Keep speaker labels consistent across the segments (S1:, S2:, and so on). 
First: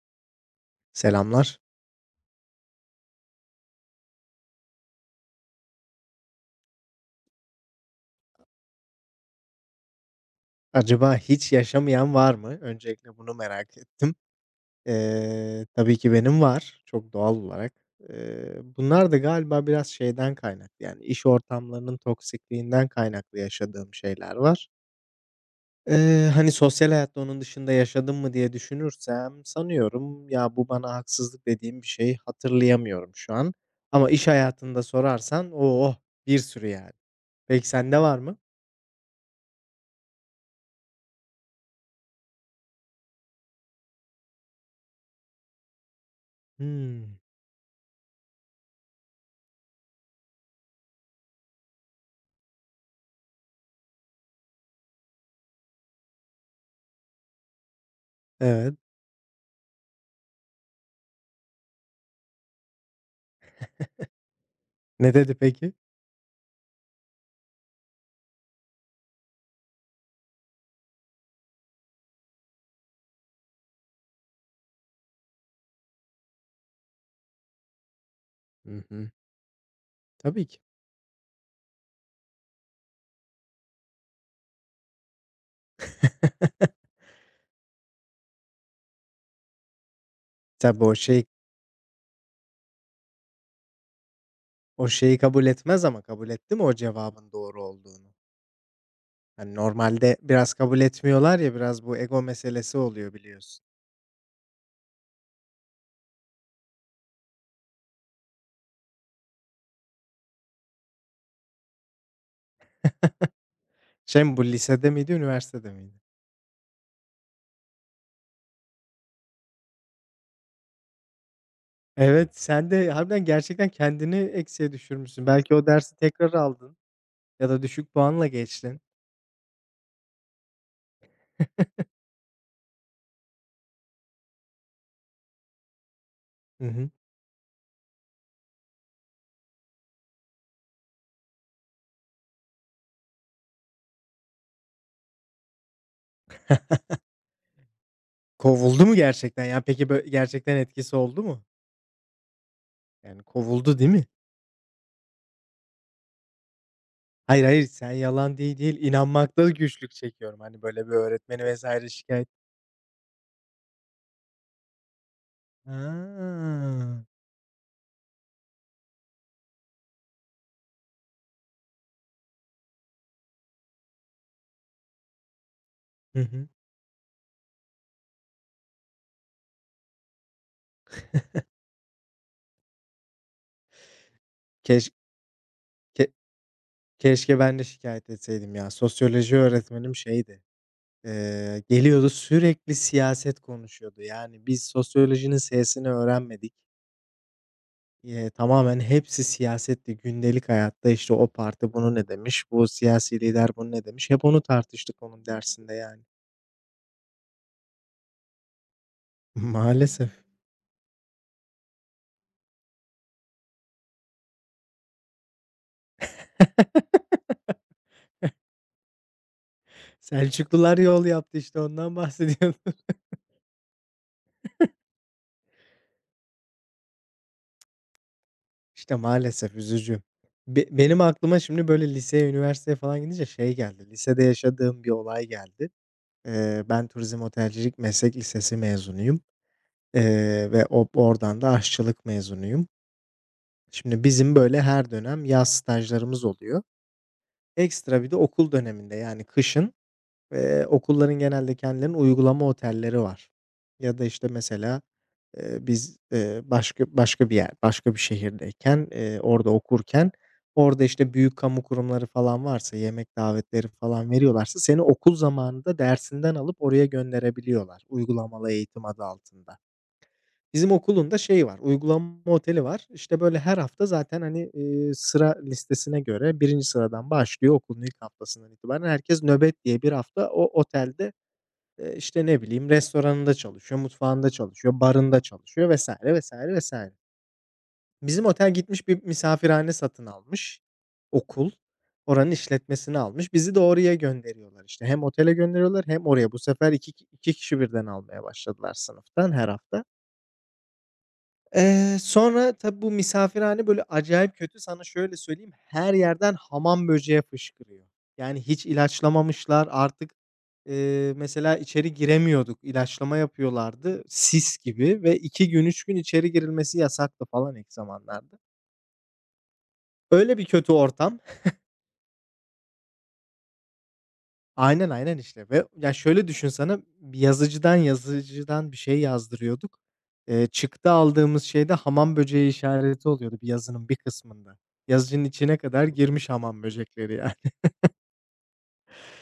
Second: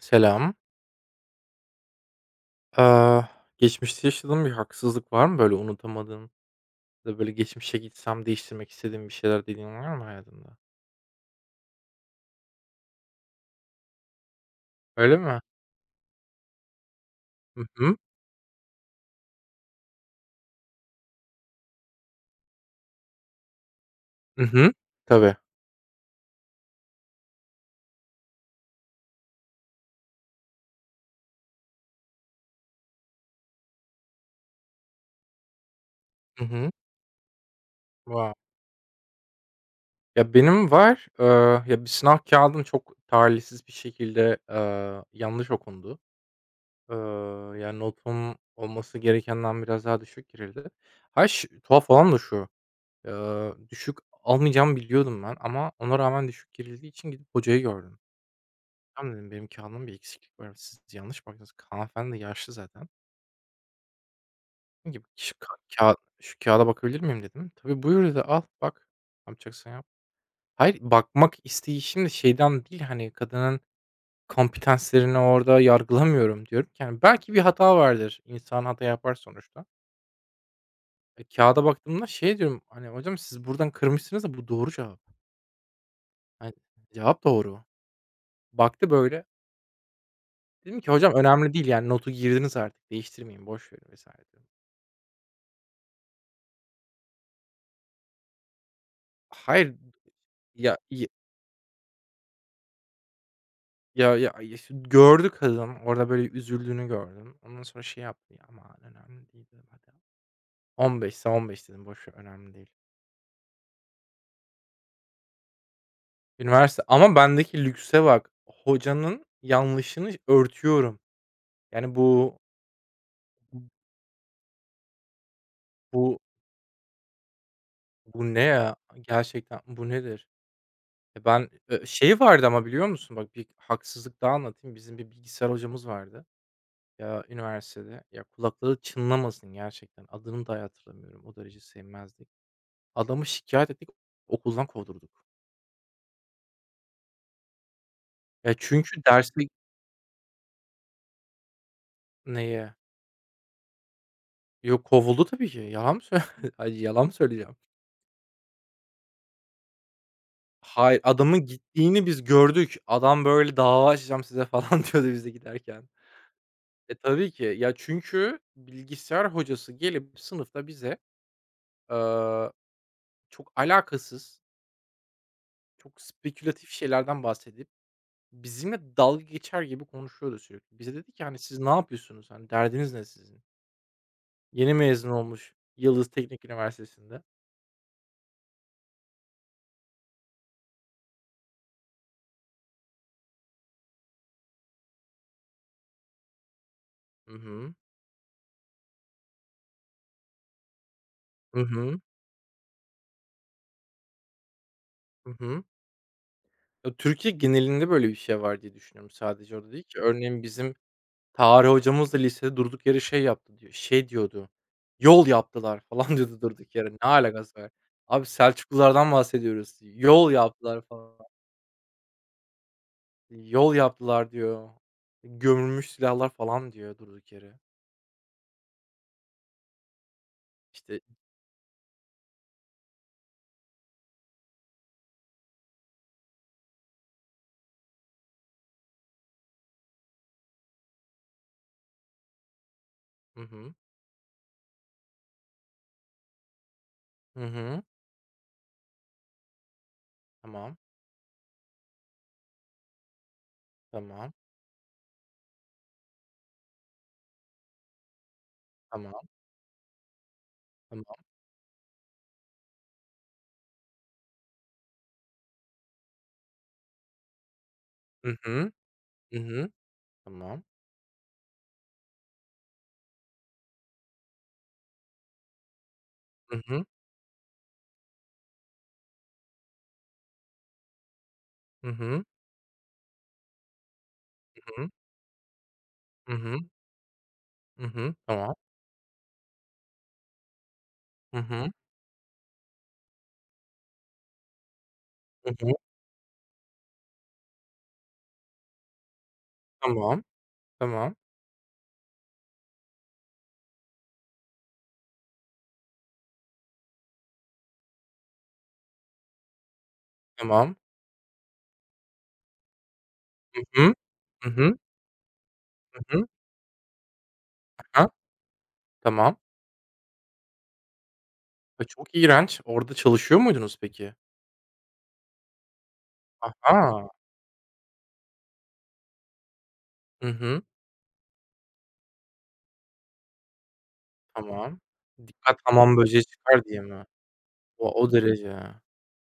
S1: Selam.
S2: Selamlar.
S1: Eee, geçmişte yaşadığın bir haksızlık var mı böyle unutamadığın ya da böyle geçmişe gitsem değiştirmek istediğin bir şeyler dediğin var mı hayatında?
S2: Acaba hiç yaşamayan var mı? Öncelikle bunu merak ettim.
S1: Öyle mi?
S2: Tabii ki benim var, çok doğal
S1: Hı
S2: olarak.
S1: hı.
S2: Bunlar da galiba biraz şeyden kaynaklı, yani iş ortamlarının toksikliğinden kaynaklı yaşadığım şeyler
S1: Hı
S2: var.
S1: hı. Tabii.
S2: Hani, sosyal hayatta onun dışında yaşadım mı diye düşünürsem sanıyorum, ya, bu bana haksızlık dediğim bir şeyi hatırlayamıyorum şu an ama iş hayatında sorarsan, oh, bir
S1: Hı
S2: sürü
S1: hı.
S2: yani. Peki sende var
S1: Wow.
S2: mı?
S1: Ya benim var. Ya bir sınav kağıdım çok talihsiz bir şekilde, yanlış okundu. Eee,
S2: Hımm.
S1: yani notum olması gerekenden biraz daha düşük girildi. Ha, tuhaf olan da şu, düşük almayacağımı biliyordum ben ama ona rağmen düşük girildiği için gidip hocayı gördüm.
S2: Evet.
S1: Tamam dedim, benim kağıdımda bir eksiklik var. Siz yanlış baktınız. Hanımefendi de yaşlı zaten. Dedim
S2: Ne
S1: ki
S2: dedi
S1: şu ka
S2: peki?
S1: kağıt şu kâğıda bakabilir miyim dedim. Tabii buyur dedi, al bak. Ne yapacaksan yap. Hayır, bakmak isteği şimdi şeyden değil, hani, kadının kompetanslarını orada yargılamıyorum diyorum ki, hani, belki bir hata vardır. İnsan
S2: Hı
S1: hata
S2: hı.
S1: yapar sonuçta.
S2: Tabii ki.
S1: E, kâğıda baktığımda şey diyorum, hani, hocam siz buradan kırmışsınız da bu doğru cevap. Hani, cevap doğru. Baktı böyle. Dedim
S2: Tabii
S1: ki
S2: o
S1: hocam
S2: şey
S1: önemli değil, yani, notu girdiniz artık değiştirmeyin, boş verin vesaire dedim.
S2: o şeyi kabul etmez ama kabul etti mi o cevabın doğru olduğunu? Hani,
S1: Hayır.
S2: normalde biraz
S1: Ya,
S2: kabul etmiyorlar ya, biraz bu ego meselesi oluyor biliyorsun.
S1: ya ya ya şimdi gördü kadın. Orada böyle üzüldüğünü gördüm. Ondan sonra şey yaptı. "Ya, aman önemli değil." dedim. Hadi 15'se 15 dedim. Boş ver, önemli değil.
S2: Şey mi bu, lisede miydi, üniversitede miydi?
S1: Üniversite ama bendeki lükse bak. Hocanın yanlışını örtüyorum. Yani
S2: Evet, sen de harbiden gerçekten kendini eksiye düşürmüşsün. Belki o dersi
S1: bu
S2: tekrar aldın ya da düşük puanla
S1: bu ne ya?
S2: geçtin.
S1: Gerçekten bu nedir? E, ben, şey vardı ama biliyor musun? Bak bir haksızlık daha anlatayım. Bizim bir bilgisayar hocamız vardı,
S2: Hı hı.
S1: ya üniversitede. Ya kulakları çınlamasın gerçekten. Adını da hatırlamıyorum. O derece sevmezdik. Adamı şikâyet ettik, okuldan kovdurduk. Ya,
S2: Kovuldu mu
S1: çünkü dersi.
S2: gerçekten ya? Peki, gerçekten etkisi oldu mu?
S1: Neye?
S2: Yani kovuldu değil mi?
S1: Yok, kovuldu tabii ki. Yalan mı Ay, yalan mı
S2: Hayır,
S1: söyleyeceğim?
S2: hayır, sen yalan değil, inanmakta güçlük çekiyorum. Hani, böyle bir
S1: Hayır,
S2: öğretmeni
S1: adamın
S2: vesaire
S1: gittiğini biz
S2: şikayet.
S1: gördük. Adam böyle "Dava açacağım size." falan diyordu bize giderken.
S2: A!
S1: E, tabii ki. Ya, çünkü bilgisayar hocası gelip sınıfta bize, eee, çok alakasız, çok
S2: Hı hı.
S1: spekülatif şeylerden bahsedip bizimle dalga geçer gibi konuşuyordu sürekli. Bize dedi ki, hani, "Siz ne yapıyorsunuz? Hani, derdiniz ne sizin?" Yeni
S2: Keş
S1: mezun olmuş Yıldız
S2: ke
S1: Teknik Üniversitesi'nde.
S2: Keşke ben de şikayet etseydim ya. Sosyoloji öğretmenim şeydi, geliyordu sürekli siyaset konuşuyordu. Yani biz sosyolojinin s'sini öğrenmedik.
S1: Hı hı.
S2: Tamamen hepsi siyasetti. Gündelik hayatta, işte, o
S1: Hı
S2: parti bunu
S1: hı.
S2: ne demiş, bu siyasi lider bunu ne demiş, hep onu tartıştık onun
S1: Hı hı.
S2: dersinde yani.
S1: Ya, Türkiye genelinde böyle bir şey var diye düşünüyorum. Sadece orada değil ki.
S2: Maalesef.
S1: Örneğin bizim tarih hocamız da lisede durduk yere şey yaptı diyor. Şey diyordu. Yol yaptılar falan diyordu durduk yere. Ne alakası var? Abi Selçuklulardan bahsediyoruz. Yol
S2: Selçuklular
S1: yaptılar
S2: yol
S1: falan.
S2: yaptı işte ondan bahsediyorum.
S1: Yol yaptılar diyor. Gömülmüş silahlar falan diyor durduk yere.
S2: İşte maalesef üzücü. Benim
S1: İşte
S2: aklıma şimdi böyle liseye, üniversiteye falan gidince şey geldi, lisede yaşadığım bir olay geldi. Ben Turizm Otelcilik Meslek Lisesi mezunuyum, ve o oradan da aşçılık mezunuyum.
S1: hı hı.
S2: Şimdi bizim böyle her dönem yaz stajlarımız oluyor.
S1: Hı hı.
S2: Ekstra bir de okul döneminde yani kışın.
S1: Tamam.
S2: Okulların genelde kendilerinin uygulama otelleri var. Ya da, işte,
S1: Tamam.
S2: mesela, biz, başka bir yer, başka bir şehirdeyken,
S1: Tamam.
S2: orada okurken, orada, işte,
S1: Tamam.
S2: büyük kamu kurumları falan varsa, yemek davetleri falan veriyorlarsa seni okul zamanında dersinden alıp oraya gönderebiliyorlar
S1: Hı
S2: uygulamalı
S1: hı.
S2: eğitim adı
S1: Hı
S2: altında.
S1: hı. Tamam.
S2: Bizim okulun da şeyi var, uygulama oteli var. İşte, böyle, her hafta zaten, hani, sıra listesine göre
S1: Hı
S2: birinci
S1: hı.
S2: sıradan başlıyor okulun ilk haftasından itibaren herkes nöbet diye bir hafta o otelde,
S1: Hı hı.
S2: işte, ne bileyim, restoranında çalışıyor, mutfağında çalışıyor,
S1: Hı hı.
S2: barında çalışıyor vesaire
S1: Hı
S2: vesaire
S1: hı.
S2: vesaire.
S1: Hı hı.
S2: Bizim otel
S1: Tamam.
S2: gitmiş bir misafirhane satın almış,
S1: Hı
S2: okul.
S1: hı.
S2: Oranın işletmesini almış. Bizi de oraya gönderiyorlar, işte. Hem otele
S1: Hı hı.
S2: gönderiyorlar hem oraya. Bu sefer iki kişi birden almaya başladılar sınıftan her hafta.
S1: Tamam. Tamam.
S2: Sonra tabii bu misafirhane böyle acayip kötü. Sana şöyle söyleyeyim, her yerden hamam böceği fışkırıyor. Yani hiç ilaçlamamışlar artık,
S1: Tamam.
S2: mesela içeri giremiyorduk. İlaçlama
S1: Hı hı.
S2: yapıyorlardı
S1: Hı
S2: sis
S1: hı.
S2: gibi ve 2 gün 3 gün
S1: Hı hı.
S2: içeri girilmesi yasaktı falan ilk
S1: Ha.
S2: zamanlarda.
S1: Tamam.
S2: Öyle bir kötü ortam.
S1: E, çok iğrenç. Orada çalışıyor muydunuz peki?
S2: Aynen, aynen işte ve ya, şöyle düşün sana,
S1: Aha!
S2: bir yazıcıdan bir şey yazdırıyorduk.
S1: Hı hı.
S2: Çıktı aldığımız şeyde hamam böceği işareti oluyordu bir yazının bir kısmında.
S1: Tamam.
S2: Yazıcının içine
S1: Dikkat
S2: kadar
S1: hamam böceği
S2: girmiş hamam
S1: çıkar diye mi?
S2: böcekleri yani.
S1: O o derece.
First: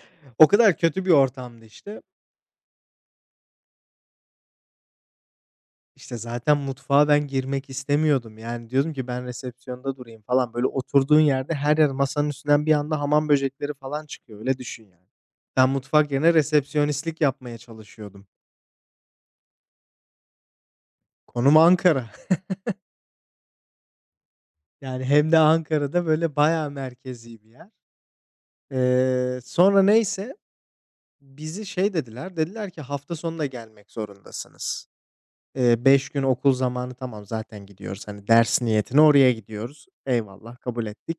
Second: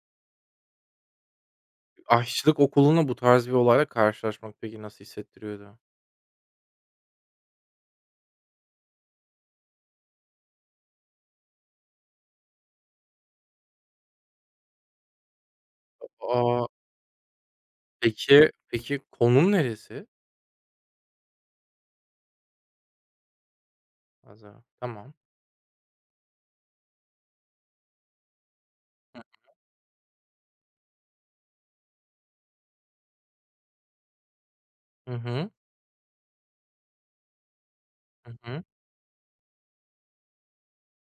S2: O kadar kötü bir ortamdı işte.
S1: Aşçılık okuluna bu tarz bir olayla karşılaşmak peki nasıl hissettiriyordu?
S2: İşte zaten mutfağa ben girmek istemiyordum. Yani diyordum ki ben resepsiyonda durayım falan. Böyle oturduğun yerde her yer masanın üstünden bir anda hamam böcekleri falan çıkıyor. Öyle düşün yani. Ben mutfak yerine
S1: A!
S2: resepsiyonistlik yapmaya çalışıyordum.
S1: Peki peki konum neresi?
S2: Konum Ankara.
S1: Pazar.
S2: Yani,
S1: Tamam.
S2: hem de Ankara'da, böyle, bayağı merkezi bir yer. Sonra neyse, bizi şey dediler, dediler ki, "Hafta sonu da gelmek zorundasınız.
S1: Hı hı.
S2: 5 gün okul zamanı tamam zaten gidiyoruz, hani,
S1: Hı
S2: ders
S1: hı.
S2: niyetine oraya gidiyoruz. Eyvallah, kabul ettik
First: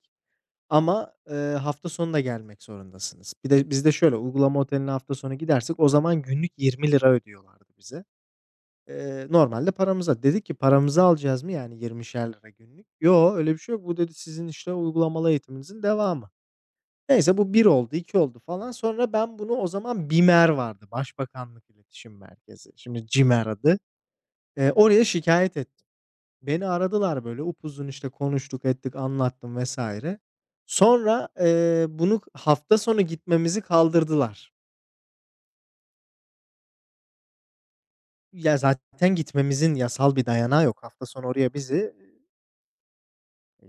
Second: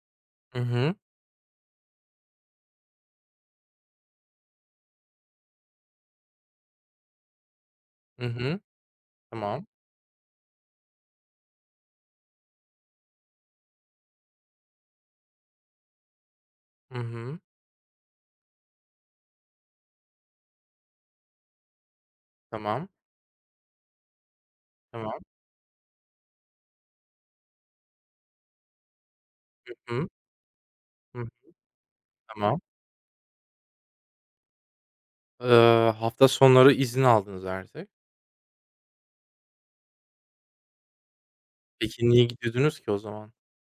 S1: Hı hı.
S2: ama, hafta sonu da gelmek zorundasınız." Bir de bizde şöyle, uygulama oteline hafta sonu gidersek o zaman günlük 20 lira ödüyorlardı bize.
S1: Hı hı. Tamam.
S2: Normalde paramıza. Dedik ki, "Paramızı alacağız mı yani ₺20'şer günlük?" "Yo, öyle bir şey yok. Bu," dedi, "sizin işte uygulamalı eğitiminizin devamı."
S1: Hı
S2: Neyse
S1: hı.
S2: bu bir oldu, 2 oldu falan. Sonra ben bunu o zaman BİMER vardı, Başbakanlık İletişim Merkezi.
S1: Tamam.
S2: Şimdi CİMER adı. Oraya
S1: Tamam.
S2: şikayet ettim. Beni aradılar böyle upuzun işte konuştuk ettik, anlattım
S1: Hı.
S2: vesaire.
S1: Hı.
S2: Sonra, bunu
S1: Tamam.
S2: hafta sonu gitmemizi kaldırdılar.
S1: Hafta sonları izin aldınız artık.
S2: Ya zaten gitmemizin yasal bir dayanağı yok. Hafta sonu oraya bizi...
S1: Peki, niye gidiyordunuz ki o zaman?
S2: E,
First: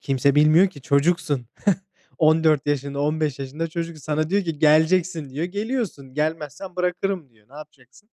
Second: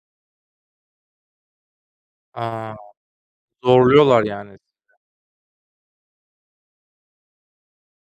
S2: kimse bilmiyor ki çocuksun. 14
S1: A!
S2: yaşında, 15 yaşında çocuk.
S1: Zorluyorlar
S2: Sana diyor ki,
S1: yani.
S2: "Geleceksin," diyor. Geliyorsun. "Gelmezsen bırakırım," diyor. Ne yapacaksın?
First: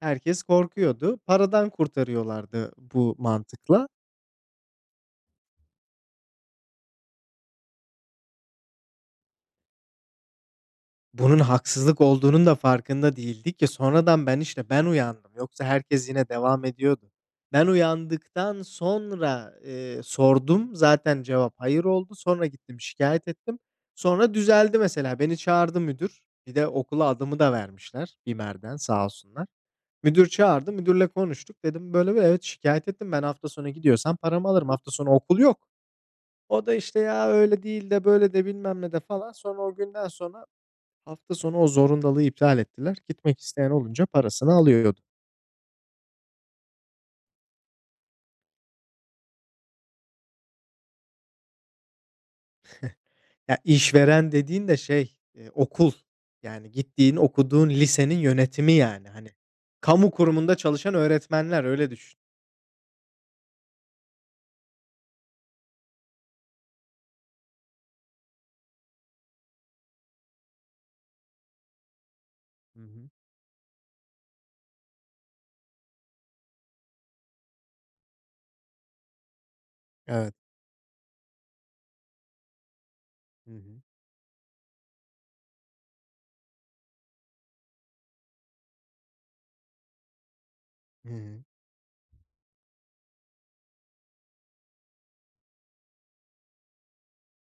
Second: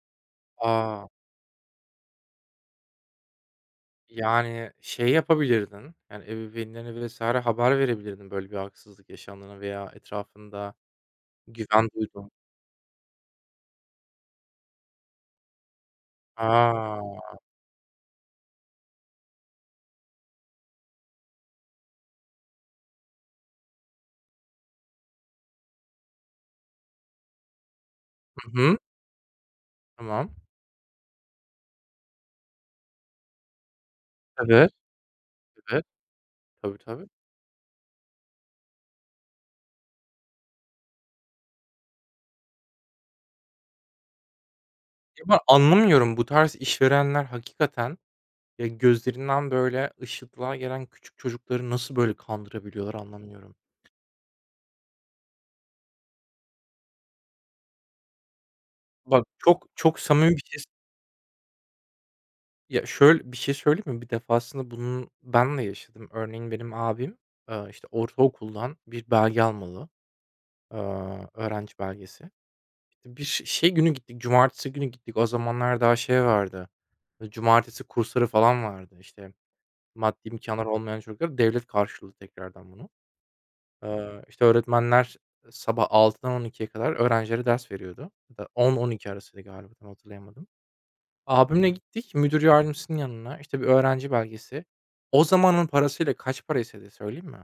S2: Herkes
S1: A!
S2: korkuyordu. Paradan kurtarıyorlardı bu mantıkla.
S1: Yani, şey yapabilirdin, yani, ebeveynlerine vs. haber verebilirdin böyle bir haksızlık yaşandığını veya etrafında
S2: Bunun
S1: güven
S2: haksızlık
S1: duyduğun.
S2: olduğunun da farkında değildik ki sonradan ben, işte, ben uyandım. Yoksa herkes yine devam ediyordu.
S1: A!
S2: Ben uyandıktan sonra, sordum. Zaten cevap hayır oldu. Sonra gittim şikayet ettim. Sonra düzeldi mesela. Beni çağırdı müdür. Bir de okula adımı da vermişler
S1: Hı
S2: BİMER'den
S1: hı.
S2: sağ olsunlar. Müdür
S1: Tamam.
S2: çağırdı. Müdürle konuştuk. Dedim, "Böyle böyle, evet, şikayet ettim. Ben hafta sonu gidiyorsam paramı alırım.
S1: Evet,
S2: Hafta sonu okul yok."
S1: evet.
S2: O da,
S1: Tabii,
S2: işte,
S1: tabii.
S2: "Ya, öyle değil de böyle de bilmem ne de," falan. Sonra o günden sonra hafta sonu o zorundalığı iptal ettiler. Gitmek isteyen olunca parasını alıyordu.
S1: Ya, ben anlamıyorum bu tarz işverenler hakikaten, ya, gözlerinden böyle ışıltılar gelen küçük çocukları nasıl böyle kandırabiliyorlar anlamıyorum.
S2: Ya, işveren dediğin de şey, okul. Yani gittiğin, okuduğun lisenin yönetimi yani.
S1: Bak
S2: Hani
S1: çok çok
S2: kamu
S1: samimi bir
S2: kurumunda
S1: şey
S2: çalışan öğretmenler, öyle düşün.
S1: ya, şöyle bir şey söyleyeyim mi? Bir defasında bunun ben de yaşadım. Örneğin benim abim, işte, ortaokuldan bir belge almalı, öğrenci belgesi.
S2: Hı hı.
S1: İşte bir şey günü gittik, cumartesi günü gittik. O zamanlar daha şey vardı, cumartesi kursları falan vardı. İşte, maddi
S2: Evet.
S1: imkânları olmayan çocuklar devlet karşılıyordu tekrardan bunu.
S2: Hı hı.
S1: İşte, öğretmenler sabah 6'dan 12'ye kadar öğrencilere ders veriyordu ya da 10-12 arasıydı galiba, tam hatırlayamadım.
S2: Hı hı.
S1: Abimle gittik müdür yardımcısının yanına, işte, bir öğrenci belgesi. O zamanın parasıyla kaç para istedi söyleyeyim mi?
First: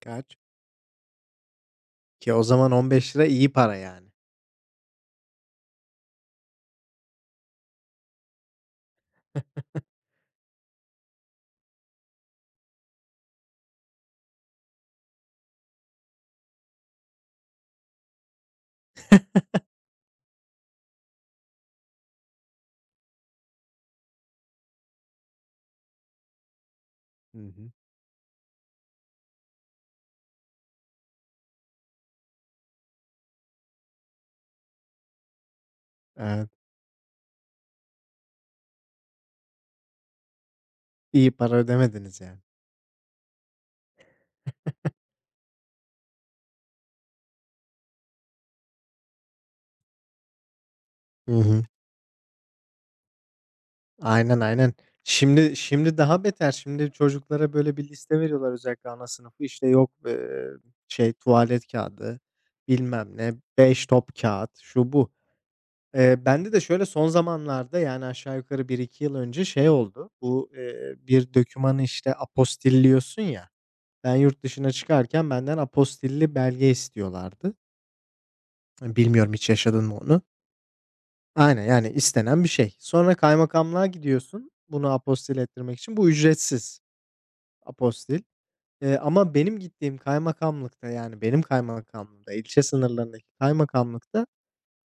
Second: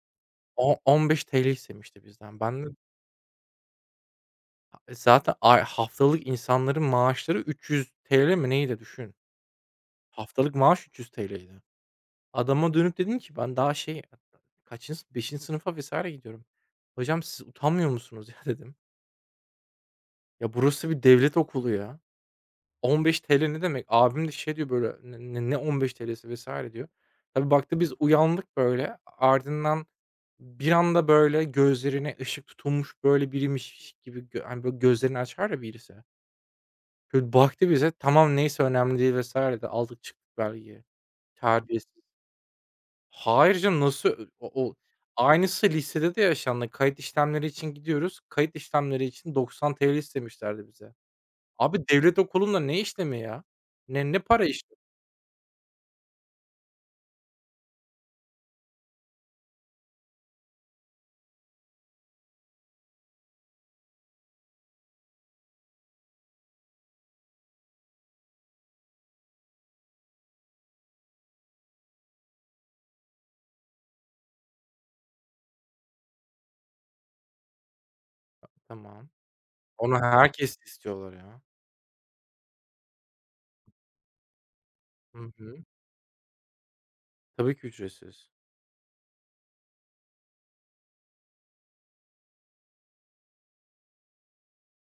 S2: Kaç?
S1: O ₺15 istemişti
S2: Ki
S1: bizden.
S2: o
S1: Ben de
S2: zaman 15 lira iyi para yani.
S1: e, zaten ay haftalık insanların maaşları ₺300 mi neydi düşün. Haftalık maaş ₺300'ydi. Adama dönüp dedim ki ben daha şey kaçıncı beşinci sınıfa vesaire gidiyorum. "Hocam siz utanmıyor musunuz ya?" dedim. "Ya burası bir devlet okulu ya." ₺15 ne demek? Abim de şey diyor böyle, "Ne ₺15'si?" vs. diyor.
S2: Hı
S1: Tabii
S2: hı.
S1: baktı biz uyandık böyle. Ardından bir anda böyle gözlerine ışık tutulmuş böyle biriymiş gibi hani, böyle gözlerini açar ya birisi.
S2: Evet.
S1: Böyle baktı bize, "Tamam, neyse önemli değil." vesaire de aldık çıktık belgeyi.
S2: İyi para
S1: Terbiyesiz.
S2: ödemediniz yani.
S1: Hayır canım, nasıl ö o o aynısı lisede de yaşandı. Kayıt işlemleri için gidiyoruz. Kayıt işlemleri için ₺90 istemişlerdi bize.
S2: Hı hı.
S1: Abi devlet okulunda ne işlemi ya? Ne ne
S2: Aynen,
S1: para iş
S2: aynen. Şimdi daha beter. Şimdi çocuklara böyle bir liste veriyorlar özellikle ana sınıfı. İşte yok, şey, tuvalet kağıdı bilmem ne, 5 top kağıt şu bu. Bende de şöyle son zamanlarda, yani aşağı yukarı bir iki yıl önce şey oldu. Bu, bir dokümanı işte apostilliyorsun ya. Ben yurt dışına çıkarken benden apostilli belge istiyorlardı.
S1: Tamam.
S2: Bilmiyorum hiç yaşadın mı
S1: Onu
S2: onu?
S1: herkes istiyorlar ya.
S2: Aynen, yani istenen bir şey. Sonra kaymakamlığa gidiyorsun bunu
S1: Hı
S2: apostil
S1: hı.
S2: ettirmek için. Bu ücretsiz
S1: Tabii ki
S2: apostil.
S1: ücretsiz.
S2: Ama benim gittiğim kaymakamlıkta, yani benim kaymakamlığımda, ilçe sınırlarındaki kaymakamlıkta,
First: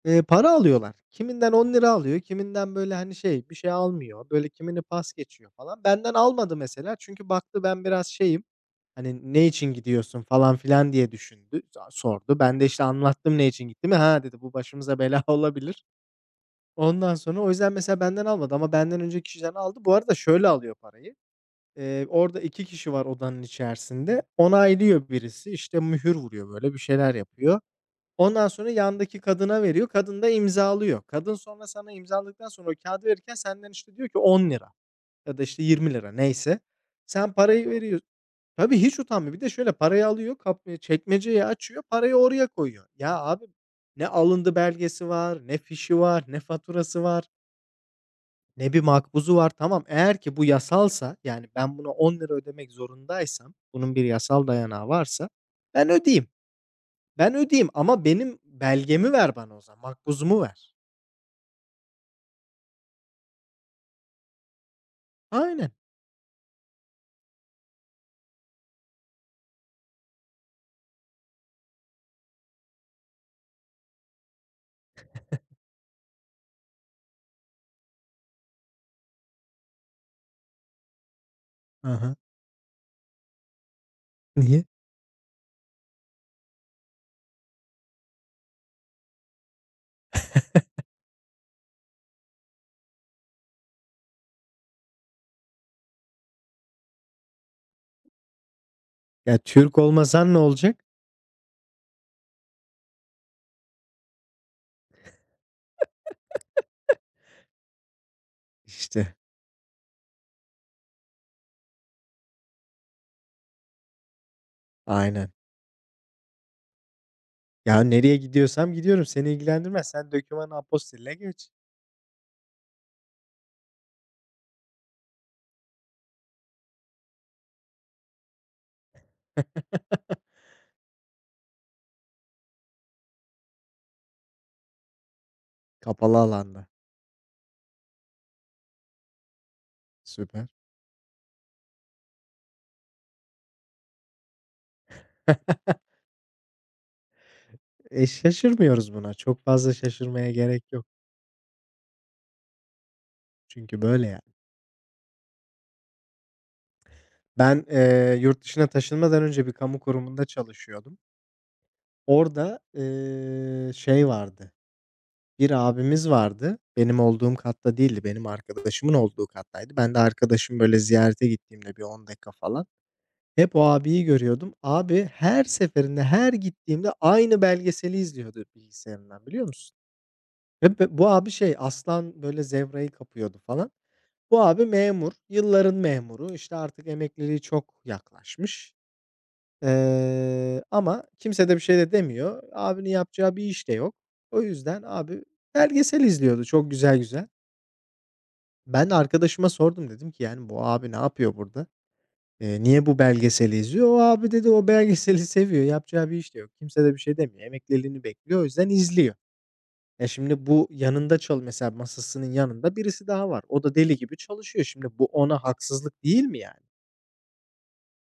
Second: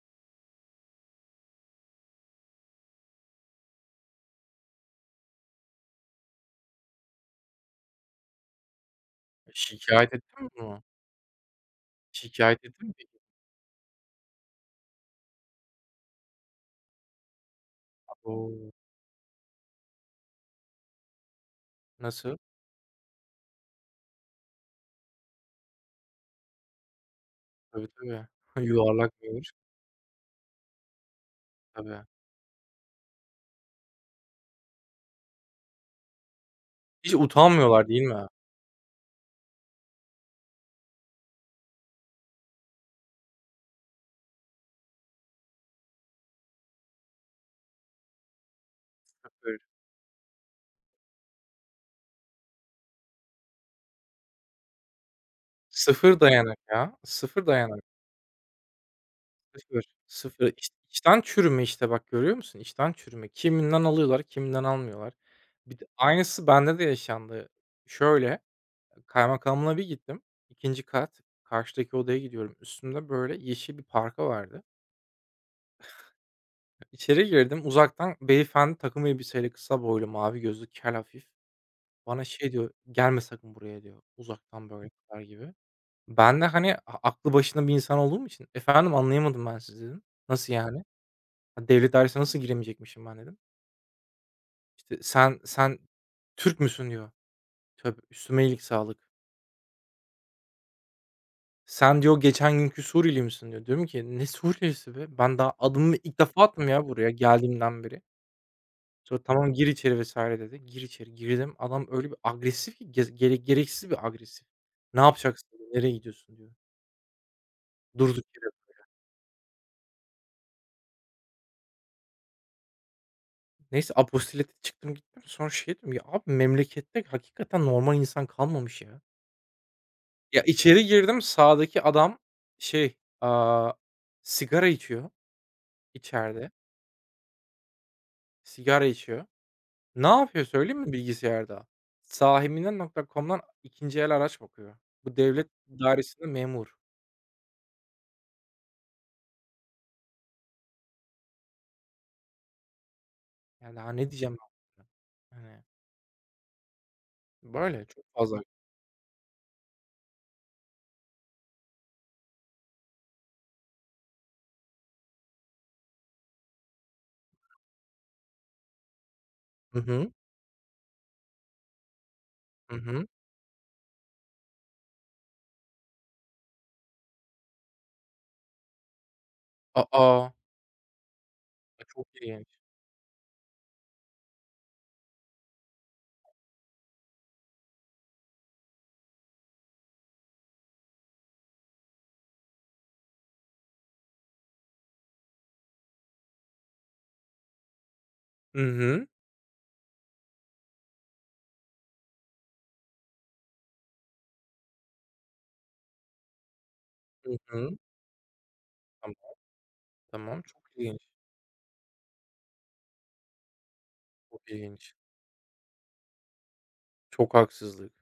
S2: para alıyorlar. Kiminden 10 lira alıyor, kiminden böyle, hani, şey, bir şey almıyor. Böyle kimini pas geçiyor falan. Benden almadı mesela çünkü baktı ben biraz şeyim, hani, "Ne
S1: E,
S2: için
S1: şikâyet
S2: gidiyorsun?"
S1: ettin mi
S2: falan
S1: bunu?
S2: filan diye düşündü, sordu. Ben de
S1: Şikâyet
S2: işte
S1: ettin mi peki?
S2: anlattım ne için gittiğimi. "Ha," dedi, "bu başımıza bela olabilir." Ondan sonra o yüzden mesela benden almadı ama
S1: O!
S2: benden önceki kişiden aldı. Bu arada şöyle alıyor parayı.
S1: Nasıl?
S2: Orada 2 kişi var odanın içerisinde. Onaylıyor birisi, işte, mühür vuruyor, böyle, bir şeyler yapıyor.
S1: Tabii, tabii.
S2: Ondan sonra
S1: Yuvarlak
S2: yandaki
S1: yoğurt.
S2: kadına veriyor. Kadın da imzalıyor. Kadın sonra sana
S1: Tabii.
S2: imzaladıktan sonra o kağıdı verirken senden, işte, diyor ki 10 lira ya da, işte, 20 lira neyse.
S1: Hiç
S2: Sen parayı
S1: utanmıyorlar değil
S2: veriyorsun.
S1: mi?
S2: Tabii, hiç utanmıyor. Bir de şöyle parayı alıyor, kap çekmeceyi açıyor, parayı oraya koyuyor. Ya abi ne alındı belgesi var, ne fişi var, ne faturası var, ne bir makbuzu var.
S1: Sıfır.
S2: Tamam, eğer ki bu yasalsa, yani ben buna 10 lira ödemek zorundaysam, bunun bir yasal dayanağı varsa ben
S1: Sıfır
S2: ödeyeyim.
S1: dayanak ya.
S2: Ben
S1: Sıfır
S2: ödeyeyim
S1: dayanak.
S2: ama benim belgemi ver bana o zaman,
S1: Sıfır.
S2: makbuzumu
S1: Sıfır. İç
S2: ver.
S1: içten çürüme işte bak görüyor musun? İçten çürüme. Kiminden alıyorlar, kiminden almıyorlar.
S2: Aynen.
S1: Bir de aynısı bende de yaşandı. Şöyle kaymakamlığa bir gittim. İkinci kat, karşıdaki odaya gidiyorum. Üstümde böyle yeşil bir parka vardı. İçeri girdim. Uzaktan beyefendi takım elbiseyle, kısa boylu, mavi gözlü, kel hafif.
S2: Aha!
S1: Bana şey diyor, "Gelme sakın buraya." diyor.
S2: Niye?
S1: Uzaktan böyle bakar gibi. Ben de, hani, aklı başında bir insan olduğum için, "Efendim, anlayamadım ben sizi." dedim. "Nasıl yani? Ha, devlet dairesine nasıl giremeyecekmişim ben?" dedim. İşte, "Sen Türk müsün?" diyor. Tabii üstüme iyilik sağlık.
S2: Ya, Türk olmasan ne olacak?
S1: "Sen" diyor, "geçen günkü Suriyeli misin?" diyor. Diyorum ki, "Ne Suriyelisi be? Ben daha adımımı ilk defa attım ya buraya geldiğimden beri."
S2: İşte,
S1: Sonra, "Tamam, gir içeri." vesaire dedi. Gir içeri girdim. Adam öyle bir agresif ki gez gere gereksiz bir agresif. "Ne
S2: aynen.
S1: yapacaksın? Diyor, Nereye gidiyorsun?" diyor.
S2: Ya, nereye
S1: Durduk yere.
S2: gidiyorsam gidiyorum, seni ilgilendirmez. Sen dokümanı apostille geç.
S1: Neyse apostilete çıktım gittim. Sonra şey dedim, "Ya abi memlekette hakikaten normal insan kalmamış ya." Ya içeri girdim sağdaki adam şey, aaa, sigara içiyor
S2: Kapalı
S1: içeride.
S2: alanda.
S1: Sigara içiyor. Ne yapıyor
S2: Süper.
S1: söyleyeyim mi bilgisayarda? Saheminden.com'dan 2'nci el araç bakıyor. Bu devlet dairesinde memur.
S2: E, şaşırmıyoruz buna. Çok fazla şaşırmaya gerek yok.
S1: Yani
S2: Çünkü
S1: daha
S2: böyle,
S1: ne
S2: yani.
S1: diyeceğim ben buna? Hani,
S2: Ben,
S1: böyle çok fazla.
S2: yurt dışına taşınmadan önce bir kamu kurumunda çalışıyordum. Orada, şey vardı, bir abimiz vardı. Benim olduğum katta değildi, benim arkadaşımın olduğu kattaydı.
S1: Hı
S2: Ben de
S1: hı.
S2: arkadaşım böyle ziyarete gittiğimde bir 10 dakika falan
S1: Hı hı.
S2: hep o abiyi görüyordum. Abi her seferinde, her gittiğimde aynı belgeseli izliyordu bilgisayarından, biliyor musun?
S1: A, a!
S2: Ve bu abi şey,
S1: E, çok
S2: aslan böyle
S1: ilginç.
S2: zebrayı kapıyordu falan. Bu abi memur, yılların memuru, İşte artık emekliliği çok yaklaşmış. Ama kimse de bir şey de demiyor. Abinin yapacağı bir iş de yok. O yüzden abi belgesel izliyordu çok güzel güzel.
S1: Hı
S2: Ben de
S1: hı.
S2: arkadaşıma sordum dedim ki yani bu abi ne yapıyor burada? Niye bu belgeseli izliyor? O abi dedi o belgeseli seviyor. Yapacağı bir iş de yok. Kimse de bir şey
S1: Hı
S2: demiyor.
S1: hı.
S2: Emekliliğini bekliyor. O yüzden izliyor.
S1: Tamam,
S2: E
S1: tamam.
S2: şimdi
S1: Çok
S2: bu
S1: ilginç.
S2: yanında mesela masasının yanında birisi daha var. O da deli gibi
S1: Çok
S2: çalışıyor. Şimdi
S1: ilginç.
S2: bu ona haksızlık değil mi yani?
S1: Çok haksızlık.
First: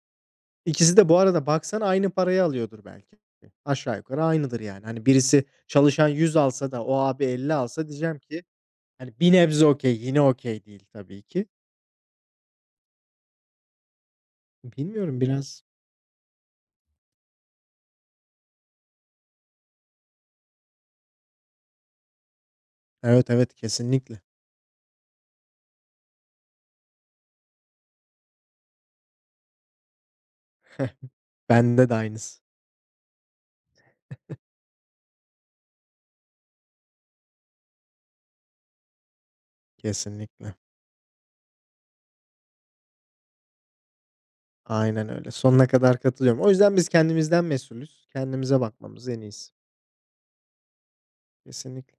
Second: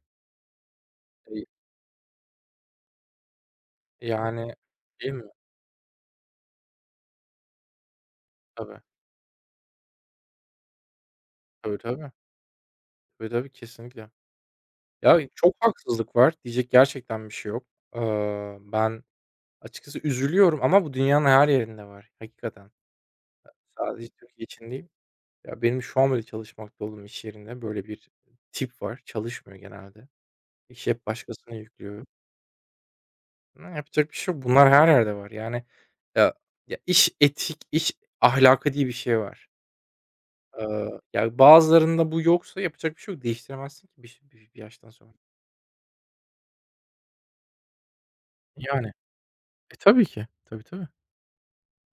S2: İkisi de bu arada
S1: Eee,
S2: baksan aynı parayı alıyordur belki. Aşağı yukarı
S1: yani,
S2: aynıdır yani. Hani
S1: değil mi?
S2: birisi çalışan 100 alsa da o abi 50 alsa diyeceğim ki
S1: Tabii.
S2: hani bir nebze okey, yine okey değil tabii ki.
S1: Tabii, tabii. Tabii, tabii, kesinlikle. Ya,
S2: Bilmiyorum
S1: çok
S2: biraz.
S1: haksızlık var. Diyecek gerçekten bir şey yok. Ben açıkçası üzülüyorum ama bu dünyanın her yerinde var hakikaten.
S2: Evet, evet
S1: Sadece
S2: kesinlikle.
S1: Türkiye için değil. Ya, benim şu an bile çalışmakta olduğum iş yerinde böyle bir tip var. Çalışmıyor genelde. İşi hep başkasına
S2: Bende de
S1: yüklüyor.
S2: aynısı.
S1: Ama yapacak bir şey yok. Bunlar her yerde var. Yani, ya ya, iş etik, iş ahlakı diye bir şey var.
S2: Kesinlikle.
S1: Ya, bazılarında bu yoksa yapacak bir şey yok. Değiştiremezsin ki bir bir yaştan
S2: Aynen
S1: sonra.
S2: öyle. Sonuna kadar katılıyorum. O yüzden biz kendimizden mesulüz. Kendimize
S1: Yani.
S2: bakmamız en iyisi.
S1: E, tabii ki. Tabii, tabii.
S2: Kesinlikle.